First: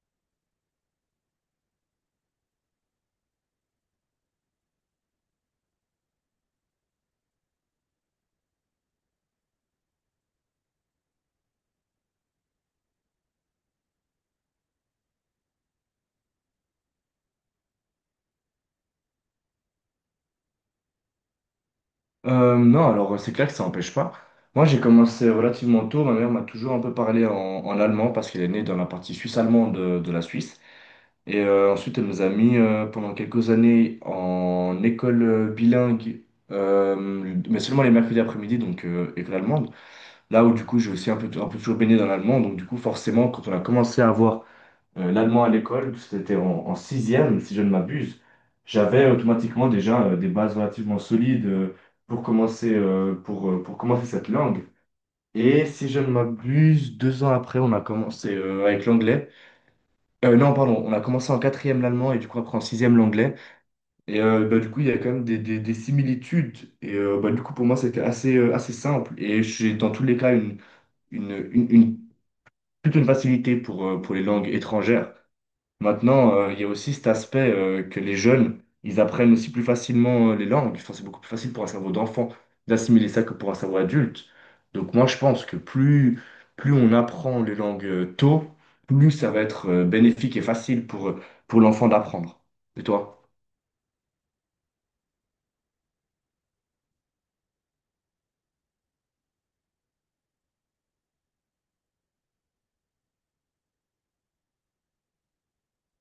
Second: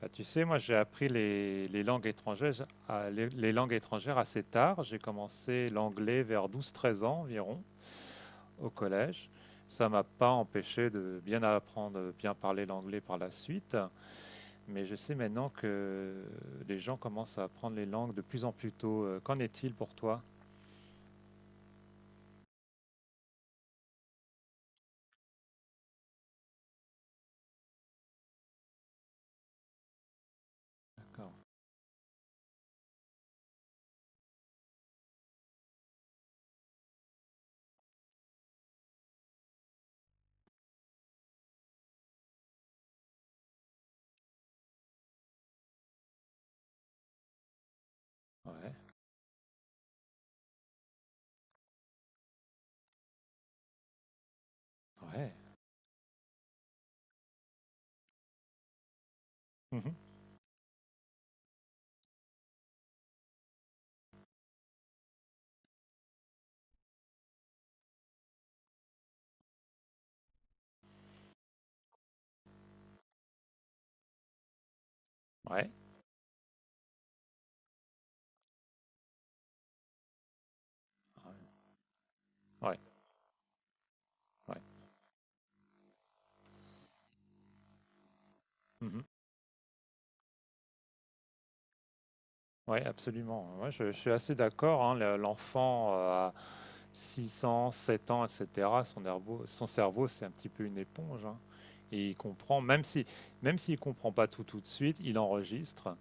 Bah, tu sais, moi j'ai appris les langues étrangères, les langues étrangères assez tard. J'ai commencé l'anglais vers 12 13 ans environ au collège. Ça m'a pas empêché de bien apprendre, bien parler l'anglais par la suite. Mais je sais maintenant que les gens commencent à apprendre les langues de plus en plus tôt. Qu'en est-il pour toi? Non, alors c'est clair que ça n'empêche pas. Moi, j'ai commencé relativement tôt. Ma mère m'a toujours un peu parlé en allemand parce qu'elle est née dans la partie suisse-allemande de la Suisse. D'accord. Et ensuite, elle nous a mis pendant quelques années en école bilingue, mais seulement les mercredis après-midi, donc école allemande. Là où du coup, j'ai aussi un peu toujours baigné dans l'allemand. Donc du coup, forcément, quand on a commencé à avoir l'un de moi à l'école, c'était en sixième, si je ne m'abuse, Ouais, j'avais automatiquement déjà des bases relativement solides pour commencer, pour commencer cette langue. ouais. Et si je ne m'abuse, deux ans après, on a commencé avec l'anglais. Mhm. Non, pardon, on a commencé en quatrième l'allemand et du coup après en sixième l'anglais. Et du coup, il y a quand même des similitudes. Et du coup, pour moi, c'était assez simple. Et j'ai dans tous les cas une, une, une- plutôt une facilité pour les langues étrangères. Ouais, Maintenant, il y a aussi cet aspect que les jeunes, ils apprennent aussi plus facilement les langues. Enfin, c'est beaucoup plus ouais, facile pour un cerveau d'enfant ouais. d'assimiler ça que pour un cerveau adulte. Ouais. Donc moi, je pense que plus on apprend les langues tôt, Mhm. plus ça va être bénéfique et facile pour l'enfant d'apprendre. Oui, Et toi? absolument. Moi, je suis assez d'accord, hein, l'enfant à 6 ans, 7 ans, etc., son cerveau, c'est un petit peu une éponge, hein. Et il comprend, même s'il comprend pas tout tout de suite, il enregistre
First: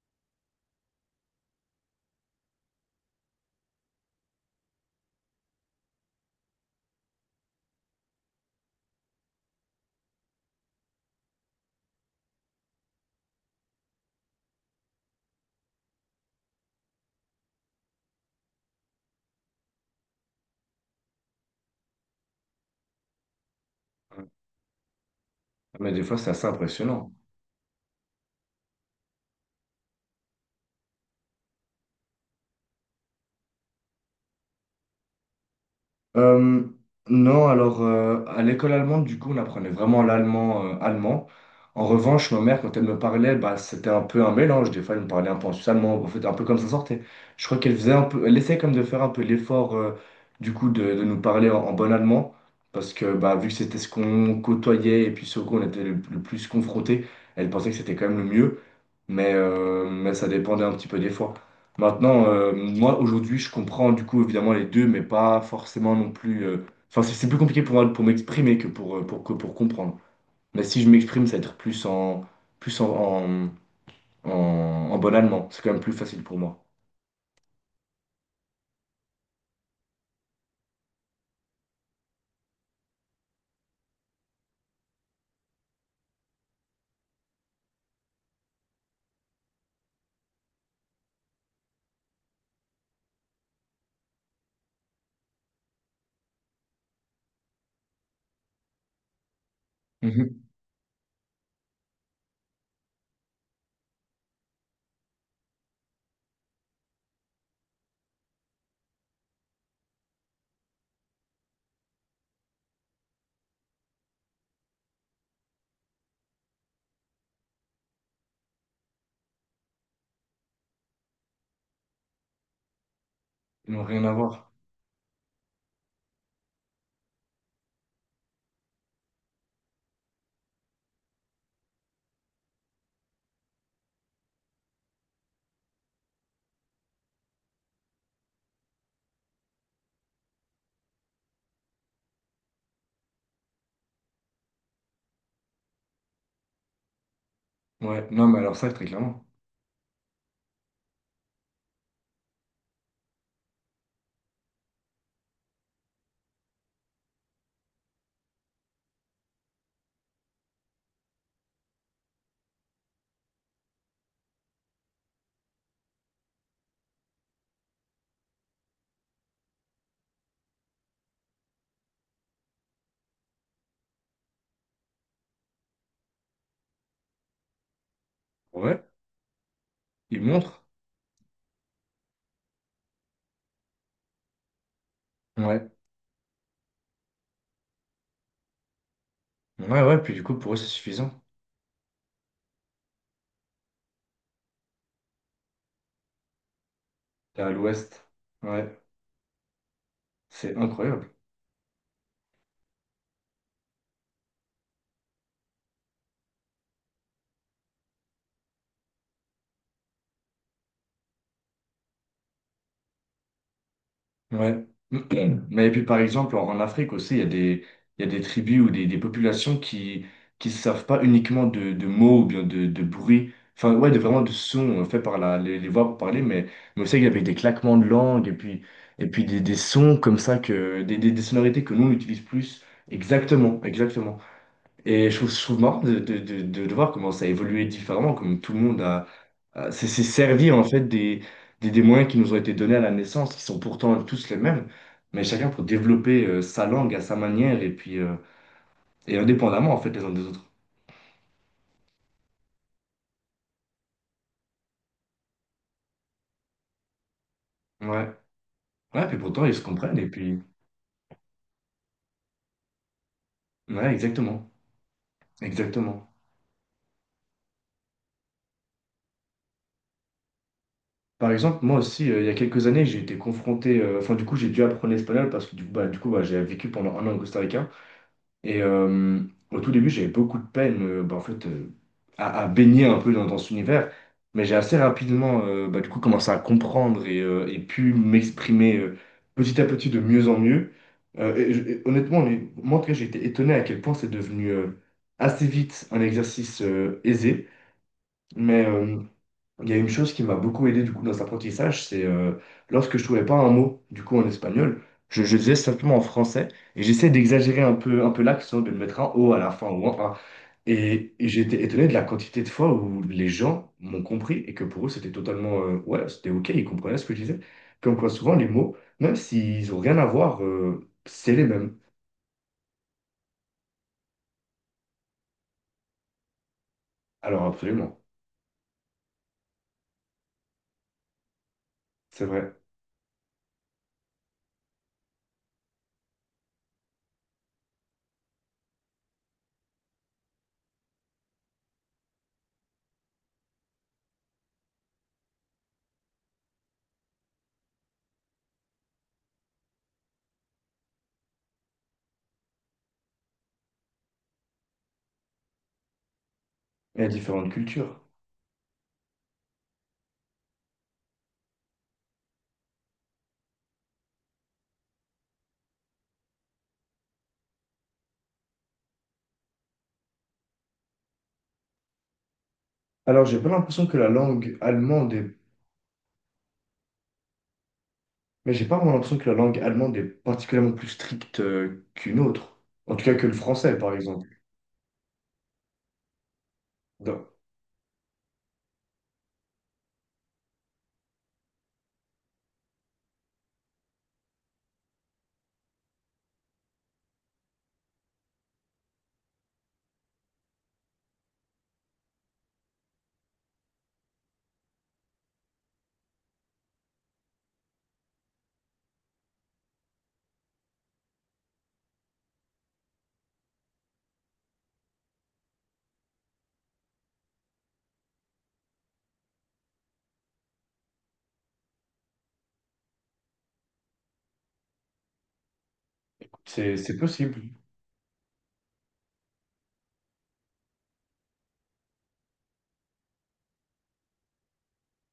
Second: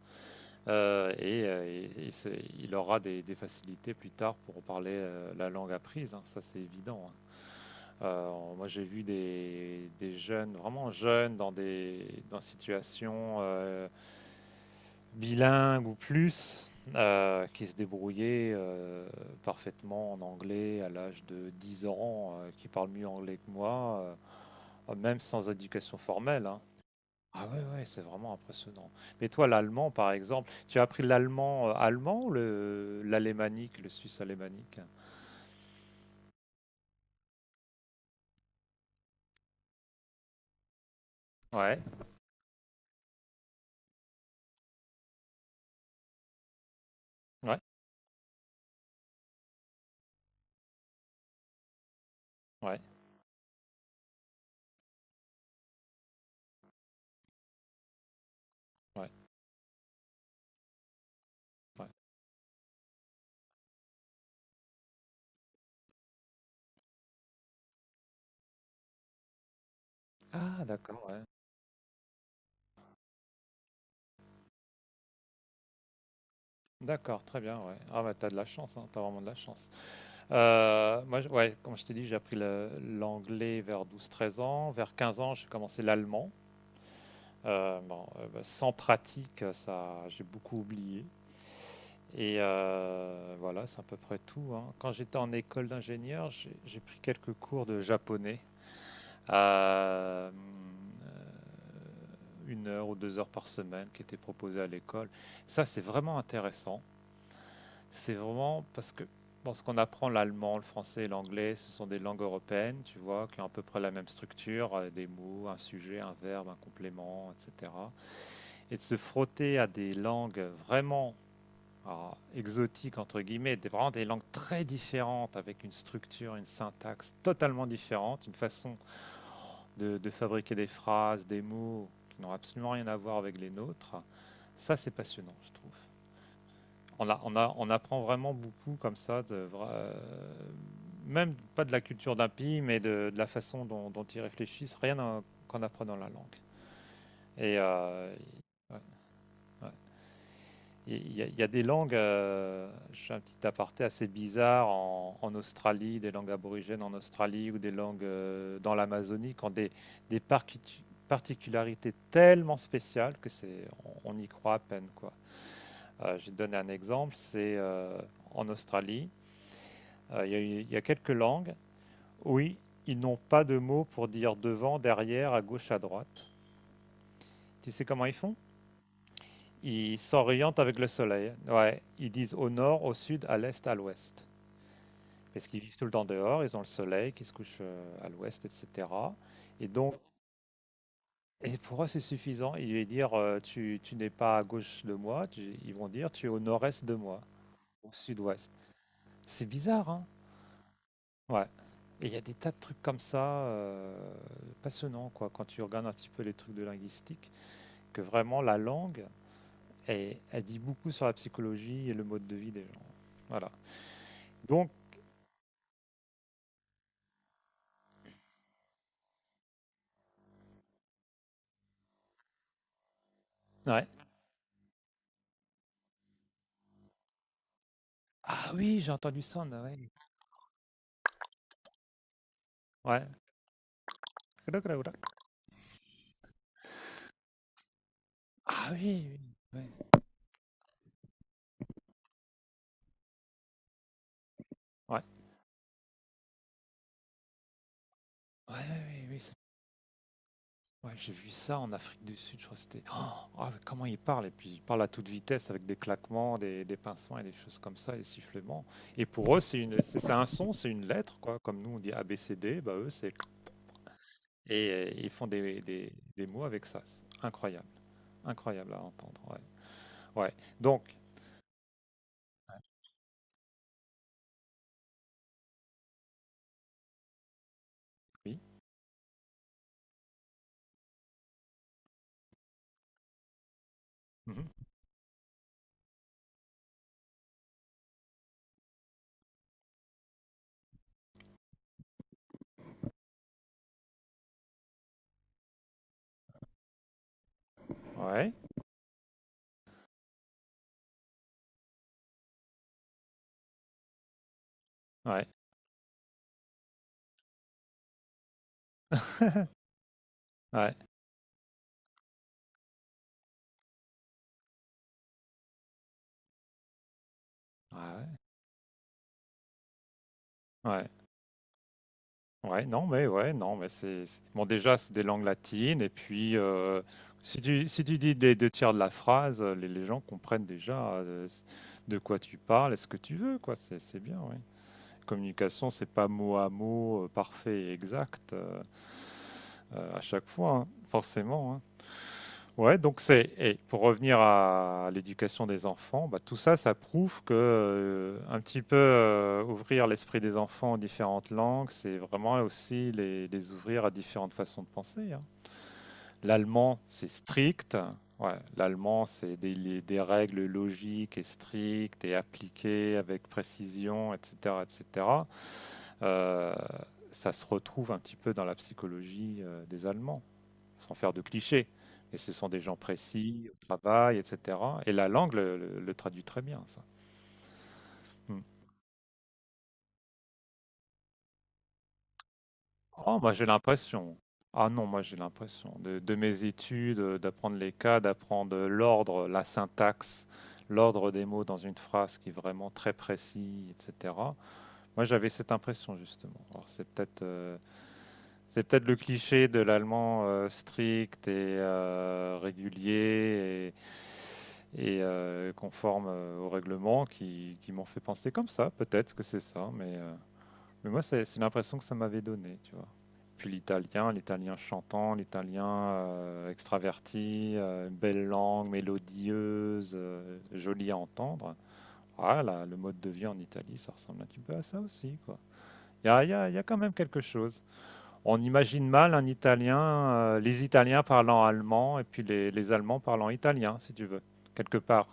et il aura des facilités plus tard pour parler la langue apprise, hein. Ça, c'est évident, hein. Euh, Moi, j'ai vu des jeunes, vraiment jeunes, dans des dans situations, bilingues ou plus qui se débrouillaient parfaitement en anglais à l'âge de 10 ans, qui parlent mieux anglais que moi, même sans Mais éducation des fois, c'est formelle, assez hein. impressionnant. Ah, ouais, ouais, c'est vraiment impressionnant. Mais toi, l'allemand, par exemple, tu as appris l'allemand allemand ou l'alémanique, le suisse alémanique? Euh, non, alors à l'école allemande, du coup, on apprenait vraiment l'allemand allemand. Ouais, En revanche, ma mère, quand elle me parlait, bah, c'était un peu un mélange. Des fois, elle me parlait un peu en suisse allemand, en fait, un peu comme ça sortait. Je crois ouais, qu'elle faisait un peu, elle essayait comme de faire un peu l'effort, du coup, de nous parler en bon allemand, ouais, parce que bah, vu que c'était ce qu'on côtoyait et puis ce qu'on était le plus confronté, elle pensait que c'était quand même le mieux ouais, mais ça dépendait un petit peu des fois. ouais. Maintenant, moi aujourd'hui, je comprends du coup évidemment les deux, mais pas forcément non plus. Enfin, c'est plus compliqué pour moi pour m'exprimer que que pour comprendre. Mais Ah, si je d'accord, ouais. m'exprime, ça va être plus en, plus en, en, en, en bon allemand. C'est quand même plus facile pour moi. D'accord, très bien, ouais. Ah, bah, t'as de la chance, hein, t'as vraiment de la chance. Moi, ouais, comme je t'ai dit, j'ai appris l'anglais vers 12, 13 ans. Vers 15 ans, j'ai commencé l'allemand. Bon, bah, sans pratique, ça, j'ai beaucoup oublié. Et voilà, c'est à peu près tout, hein. Quand j'étais en école d'ingénieur, j'ai pris quelques cours de japonais. Euh, Mhm. 1 heure ou 2 heures par semaine qui étaient proposés à l'école. Ça, c'est vraiment intéressant. C'est vraiment parce que bon, ce qu'on apprend, l'allemand, le français et l'anglais, ce sont des langues européennes, tu vois, qui ont à peu près la même structure, des mots, un sujet, un verbe, un complément, etc. Et de se frotter à des langues vraiment alors, exotiques, entre guillemets, Ils n'ont vraiment rien des à langues voir. très différentes, avec une structure, une syntaxe totalement différente, une façon de fabriquer des phrases, des mots qui n'ont absolument rien à voir avec les nôtres, ça, c'est passionnant, je trouve. On apprend vraiment beaucoup comme ça, même pas de la culture d'un pays, mais de la façon dont ils réfléchissent, rien qu'en apprenant la langue. Et Ouais, non, mais alors ça, ouais, très clairement. ouais. Il y a des langues, je un petit aparté assez bizarre, en Australie, des langues aborigènes en Australie ou des langues dans l'Amazonie qui ont des particularités tellement spéciales que on y croit à peine, quoi. Je vais te donner un exemple, c'est en Australie. Il y a quelques langues. Oui, ils n'ont pas de mots pour dire devant, derrière, à gauche, à droite. Tu sais comment ils font? Ouais, Ils ils s'orientent montrent. avec le soleil. Ouais, ils disent au nord, au sud, à l'est, à l'ouest. Parce qu'ils Ouais. vivent tout le temps dehors, ils ont le soleil qui se couche à l'ouest, etc. Et Ouais, donc, ouais, puis du coup, pour eux, c'est suffisant. et pour eux, c'est suffisant. Ils vont dire, tu n'es pas à gauche de moi. Ils vont dire, tu es au nord-est de moi, T'es à au l'ouest. sud-ouest. Ouais, C'est bizarre, hein? c'est incroyable. Ouais. Et il y a des tas de trucs comme ça, passionnants, quoi, quand tu regardes un petit peu les trucs de linguistique, que vraiment la langue, elle dit beaucoup sur la psychologie et le mode de vie des gens. Voilà. Ouais. Donc Mais et puis par exemple, en Afrique aussi, il y a des tribus ou des populations qui ne savent pas uniquement de mots ou bien de bruit, enfin ouais. ouais, de vraiment de sons faits par les voix pour parler, mais aussi avec des claquements de langue Ah oui, j'ai et entendu puis ça des ouais sons comme ça, des sonorités que nous on utilise plus. Ouais. Exactement, exactement. Et je trouve marrant de voir comment ça a évolué différemment, comme tout le Ah monde oui, oui, ouais. S'est servi en fait des moyens qui nous ont été donnés à la naissance, qui sont pourtant tous les mêmes, Ouais. mais chacun pour développer sa langue à sa manière et puis Ouais, ouais, oui, et oui, indépendamment en fait les uns des autres. Ouais, j'ai vu ça en Afrique du Sud, je crois que c'était Oh, ah, mais comment il parle et puis il parle à toute vitesse avec des claquements, des pincements et des choses comme ça, des Ouais, sifflements. Et ouais, puis pour eux, pourtant ils c'est se une, comprennent et c'est un puis son, c'est une lettre quoi. Comme nous on dit ABCD, bah eux c'est ouais, exactement, et ils font exactement. des mots avec ça. C'est incroyable, incroyable à entendre. Ouais. Ouais. Donc Par exemple, moi aussi, il y a quelques années, j'ai été confronté, enfin du coup j'ai dû apprendre l'espagnol parce que du coup bah, j'ai vécu pendant un an au Costa Rica. oui. Et au tout début, j'avais beaucoup de peine à baigner un peu dans cet univers. Mais Mhm. j'ai assez rapidement du coup, commencé à comprendre et pu m'exprimer petit à petit de mieux en mieux. Honnêtement, moi, en tout cas, j'ai été étonné à quel point c'est devenu assez vite un exercice aisé. Ouais. Mais, il y a une chose qui m'a beaucoup aidé du coup dans cet apprentissage, c'est lorsque je trouvais pas un mot du coup en espagnol, Ouais. je le disais simplement en français et j'essayais d'exagérer un peu l'accent, de le mettre un o à la fin ou un a. Ouais. Et j'ai été étonné de la quantité de fois où les gens m'ont compris et que pour eux c'était totalement ouais c'était ok, ils comprenaient ce que je disais. Comme Ouais. quoi souvent les mots, même s'ils ont rien à voir, Ouais. Ouais. C'est les mêmes. Ouais, non, mais bon. Déjà, c'est des langues latines, et puis si Alors tu, si tu absolument, dis des deux tiers de la phrase, les gens comprennent déjà de quoi c'est tu vrai. parles et ce que tu veux, quoi. C'est bien, oui. Communication, c'est pas mot à mot parfait et exact à chaque fois, hein, forcément, hein. Ouais, donc et pour revenir à l'éducation des enfants, bah, tout ça, ça prouve que un petit peu ouvrir l'esprit des enfants aux différentes langues, c'est vraiment aussi les ouvrir à différentes façons de penser, hein. L'allemand, Il y c'est a différentes strict. cultures. Ouais, l'allemand, c'est des règles logiques et strictes et appliquées avec précision, etc., etc. Euh, Ça se retrouve un petit peu dans la psychologie des Allemands sans faire de clichés. Et ce sont des gens Alors j'ai précis, pas au l'impression que la travail, langue etc. Et la langue allemande le traduit très bien, ça. Hmm. mais j'ai pas vraiment l'impression que la langue allemande est particulièrement plus stricte qu'une autre. En tout cas Oh, que moi le j'ai français, par l'impression. exemple. Ah non, moi j'ai l'impression de mes études, Donc, d'apprendre les cas, d'apprendre l'ordre, la syntaxe, l'ordre des mots dans une phrase qui est vraiment très précis, etc. Moi, j'avais cette impression justement. Alors, c'est peut-être le cliché de l'allemand strict et régulier et, et conforme au règlement qui m'ont fait penser comme ça. Peut-être que c'est ça, mais moi, c'est l'impression que ça m'avait donné, tu vois. Puis l'italien, l'italien chantant, l'italien extraverti, belle langue, mélodieuse, jolie à entendre. Ah là, le mode de vie en Italie, ça ressemble un petit peu à ça aussi, quoi. Il y a, il y a- il y a quand c'est même c'est quelque possible. chose. On imagine mal les Italiens parlant allemand et puis les Allemands parlant italien, si tu veux, quelque part.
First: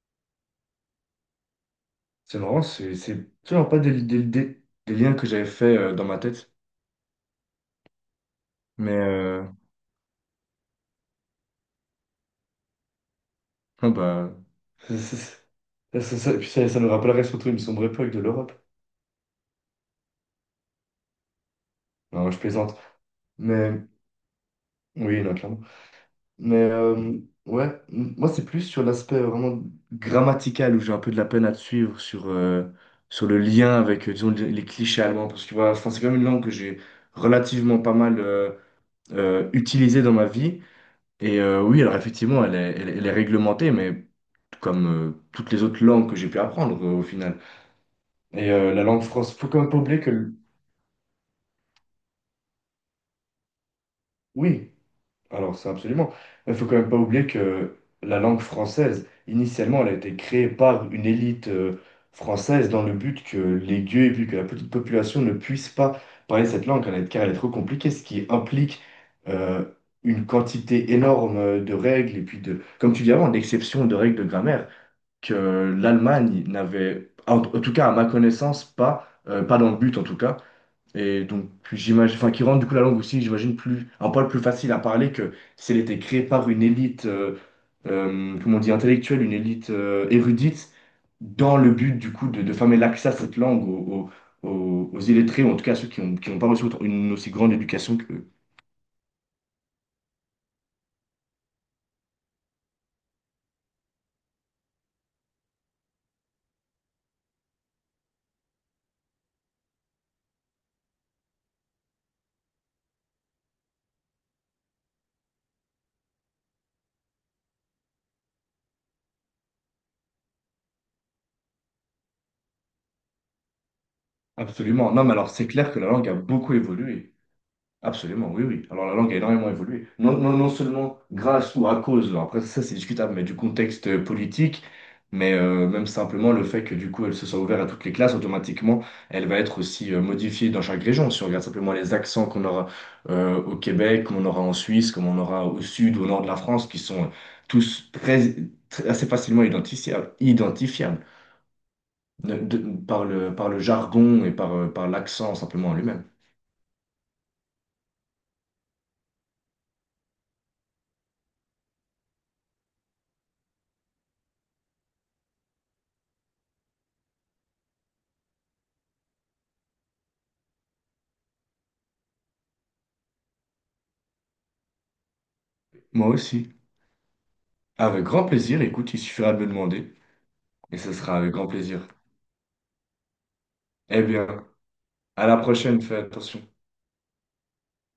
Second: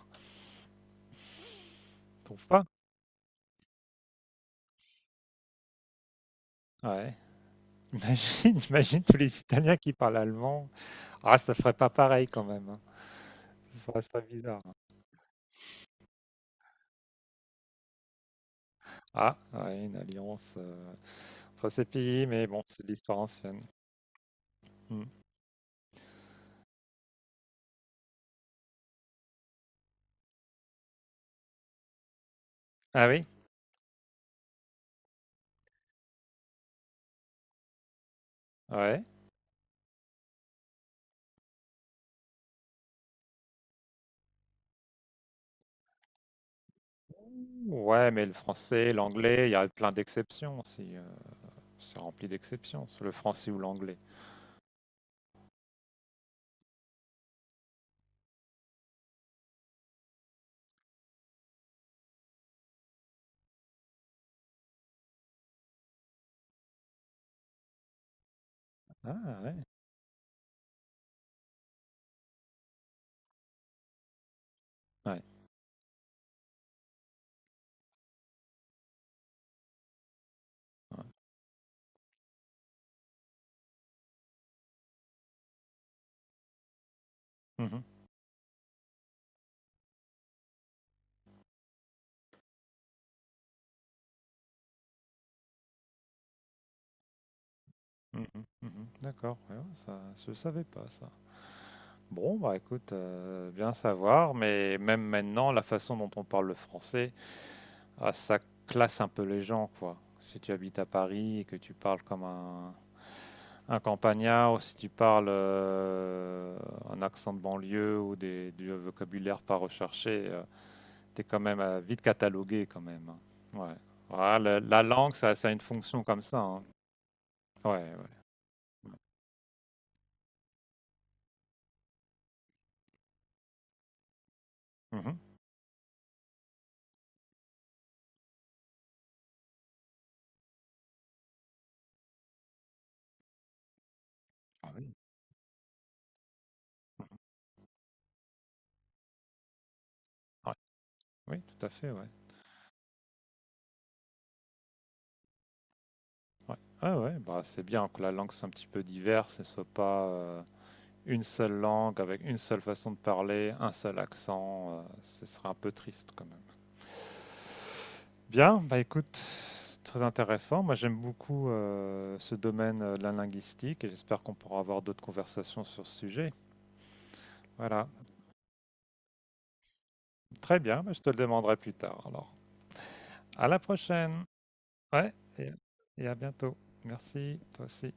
Tu C'est trouves marrant, pas? c'est toujours pas des liens que j'avais fait dans ma tête. Ouais. Imagine, Mais imagine tous les Italiens qui parlent allemand. Ah, ça serait pas pareil quand même, hein. Ça bon, serait bah. bizarre, hein. Ça, ça, Ça nous rappellerait surtout une sombre époque de l'Europe. Ah, ouais, une alliance entre ces pays, Non, je mais bon, plaisante. c'est de l'histoire ancienne. Mais Hmm. oui, non, clairement. Mais ouais, moi c'est plus sur l'aspect vraiment grammatical où j'ai un peu de la peine à te suivre sur, Ah oui? sur le lien avec, disons, les clichés allemands. Parce que voilà, enfin, c'est quand même une langue que j'ai relativement pas mal Ouais. Utilisée dans ma vie. Et oui, alors effectivement, elle est réglementée, mais comme toutes les autres langues que j'ai pu apprendre au final. Ouais, mais le Et la français, langue française, faut l'anglais, il y quand a même pas plein oublier que, d'exceptions aussi. C'est rempli d'exceptions, le français ou l'anglais. oui, alors, ça, absolument. Il faut quand même pas oublier que la langue française, initialement, elle a été créée par une élite française dans le but que les gueux et puis que la petite population ne puisse pas parler cette langue car elle est trop compliquée, ce qui implique Ah, ouais. euh, une quantité énorme de règles et puis de, comme tu dis avant, d'exceptions de règles de grammaire Ouais. que l'Allemagne n'avait, en tout cas à ma connaissance, pas, pas dans le but en tout cas. Ouais. Et donc, j'imagine, enfin, qui rendent du coup la langue aussi, j'imagine, plus, un poil plus facile à parler que si elle était créée par une élite, Mhm, comment on dit, intellectuelle, une élite érudite, dans le but du coup de fermer l'accès à cette langue aux illettrés, ou en tout cas à ceux qui n'ont pas reçu autant- une aussi grande éducation que mhm, mhm. D'accord, ouais, ouais, ça, je savais pas ça. Bon, bah écoute, bien savoir, mais même maintenant, la façon dont on parle le français, ah, ça classe un peu les gens, quoi. Si tu habites à Paris et que tu parles comme un campagnard, ou si tu parles un accent de banlieue ou du vocabulaire pas recherché, t'es quand même vite catalogué quand même, hein. Ouais. Voilà, la absolument. Non, mais langue, alors ça, c'est ça a une clair que la fonction langue a comme ça, beaucoup hein. évolué. Ouais, ouais, Absolument, oui, oui. Alors la mmh. langue a énormément évolué. Non seulement grâce ou à cause, alors après ça c'est discutable, mais du contexte politique, Mmh. mais même simplement le fait que du coup elle se soit ouverte à toutes les classes, automatiquement elle va être aussi modifiée dans chaque région. Si on regarde simplement les accents qu'on aura au Québec, qu'on aura en Ah oui. Suisse, qu'on aura au sud ou au nord de la France, qui sont tous assez facilement Ouais. identifiables Oui, tout à fait, ouais. Par par le jargon et par, par l'accent simplement en lui-même. Ouais. Ouais, ouais, bah, c'est bien que la langue soit un petit peu diverse et soit pas, une seule langue avec une seule façon de parler, un seul accent, ce serait un peu triste quand même. Bien, bah, écoute, c'est très intéressant. Moi, j'aime beaucoup, ce domaine, de la linguistique et j'espère qu'on pourra avoir d'autres conversations sur ce Moi sujet. aussi. Voilà. Avec grand plaisir, écoute, il suffira de me demander Très et bien, ce bah, je te sera le avec grand demanderai plus plaisir. tard alors. À la Eh prochaine. bien, Ouais à la et prochaine, fais à attention. bientôt. Merci, toi aussi.